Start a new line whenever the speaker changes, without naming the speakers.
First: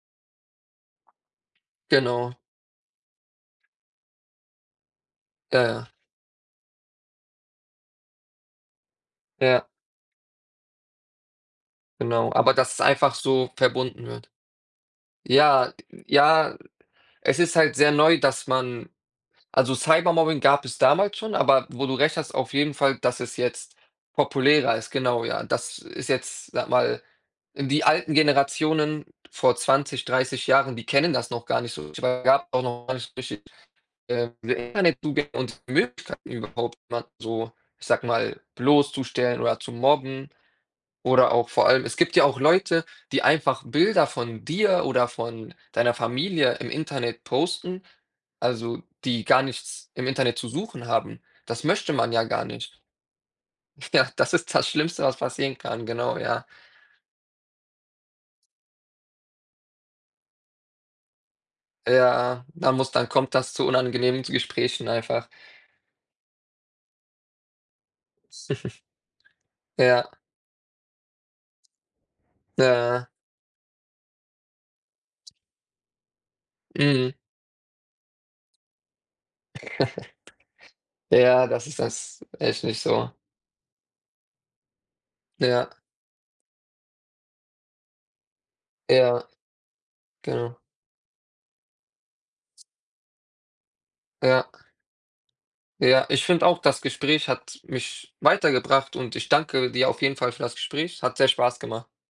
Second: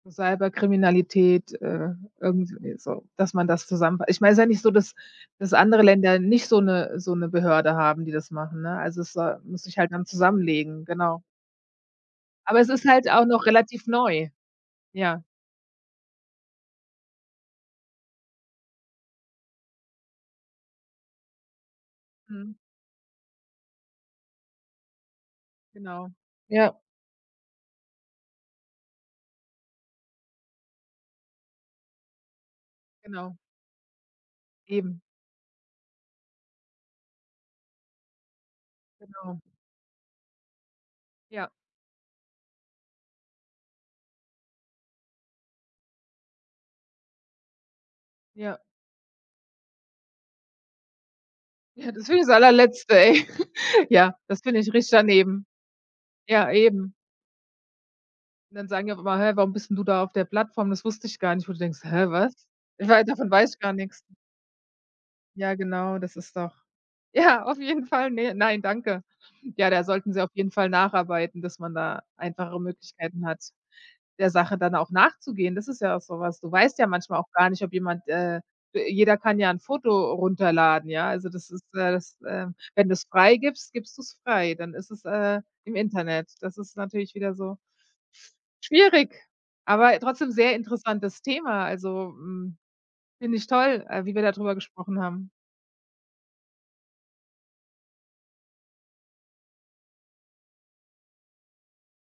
Cyberkriminalität, äh,
Genau.
irgendwie so, dass man das zusammen ich meine, ist ja nicht so, dass dass andere
Ja.
Länder nicht so 'ne so 'ne Behörde haben, die das machen, ne? Also, es, äh, muss
Ja.
sich halt dann zusammenlegen, genau.
Genau, aber
Aber es
dass es
ist halt
einfach
auch noch
so
relativ
verbunden
neu.
wird.
Ja.
Ja, g ja, es ist halt sehr neu, dass man also, Cybermobbing gab es damals schon, aber wo du recht hast auf
Mhm.
jeden Fall, dass es jetzt populärer ist, genau, ja. Das
Genau,
ist jetzt, sage
ja.
mal, äh, die alten Generationen vor 20, 30 Jahren, die kennen das noch gar nicht so. Es gab auch noch gar nicht
Genau.
richtig, äh,
Eben.
Internetzugänge und Möglichkeiten, überhaupt mal so, ich sage mal, bloßzustellen
Genau.
oder zu mobben. Oder
Ja.
auch vor allem es gibt ja auch Leute, die einfach Bilder von dir oder von deiner Familie im Internet posten,
Ja.
also, die gar nichts im Internet zu suchen haben. Das
Ja,
möchte
das
man
finde
ja
ich das
gar nicht.
Allerletzte, ey.
Ja,
Ja,
das
das
ist
finde
das
ich richtig
Schlimmste, was
daneben.
passieren kann, genau, ja.
Ja, eben. Und dann sagen die auch immer: „Hä, warum bist 'n du da auf der Plattform? Das wusste ich gar nicht.“ Wo du denkst: „Hä, was?
Ja, da muss
Wei
dann
davon
kommt
weiß
das
ich
zu
gar nix.“
unangenehmen zu Gesprächen einfach.
Ja, genau, das ist doch ja, auf jeden Fall. Ne, nein, danke. Ja, da
Ja.
sollten sie auf jeden Fall nacharbeiten, dass man da einfachere
Ja.
Möglichkeiten hat, der Sache dann auch nachzugehen. Das ist ja auch so was, du weißt ja
Mhm.
manchmal auch gar nicht, ob jemand, äh, jeder kann ja 'n Foto runterladen, ja. Also,
Ja,
das ist,
das ist
äh das,
das
äh
echt nicht
wenn du's
so.
freigibst, gibst du's frei, dann ist es, äh,
Ja.
im Internet. Das ist natürlich wieder so schwierig,
Ja.
aber trotzdem sehr
Genau.
interessantes Thema. Also, hm, finde ich toll, äh, wie wir
Ja.
dadrüber gesprochen haben.
Ja, ich finde auch, das Gespräch hat mich weitergebracht und ich danke dir auf jeden Fall für das Gespräch. Hat sehr Spaß gemacht.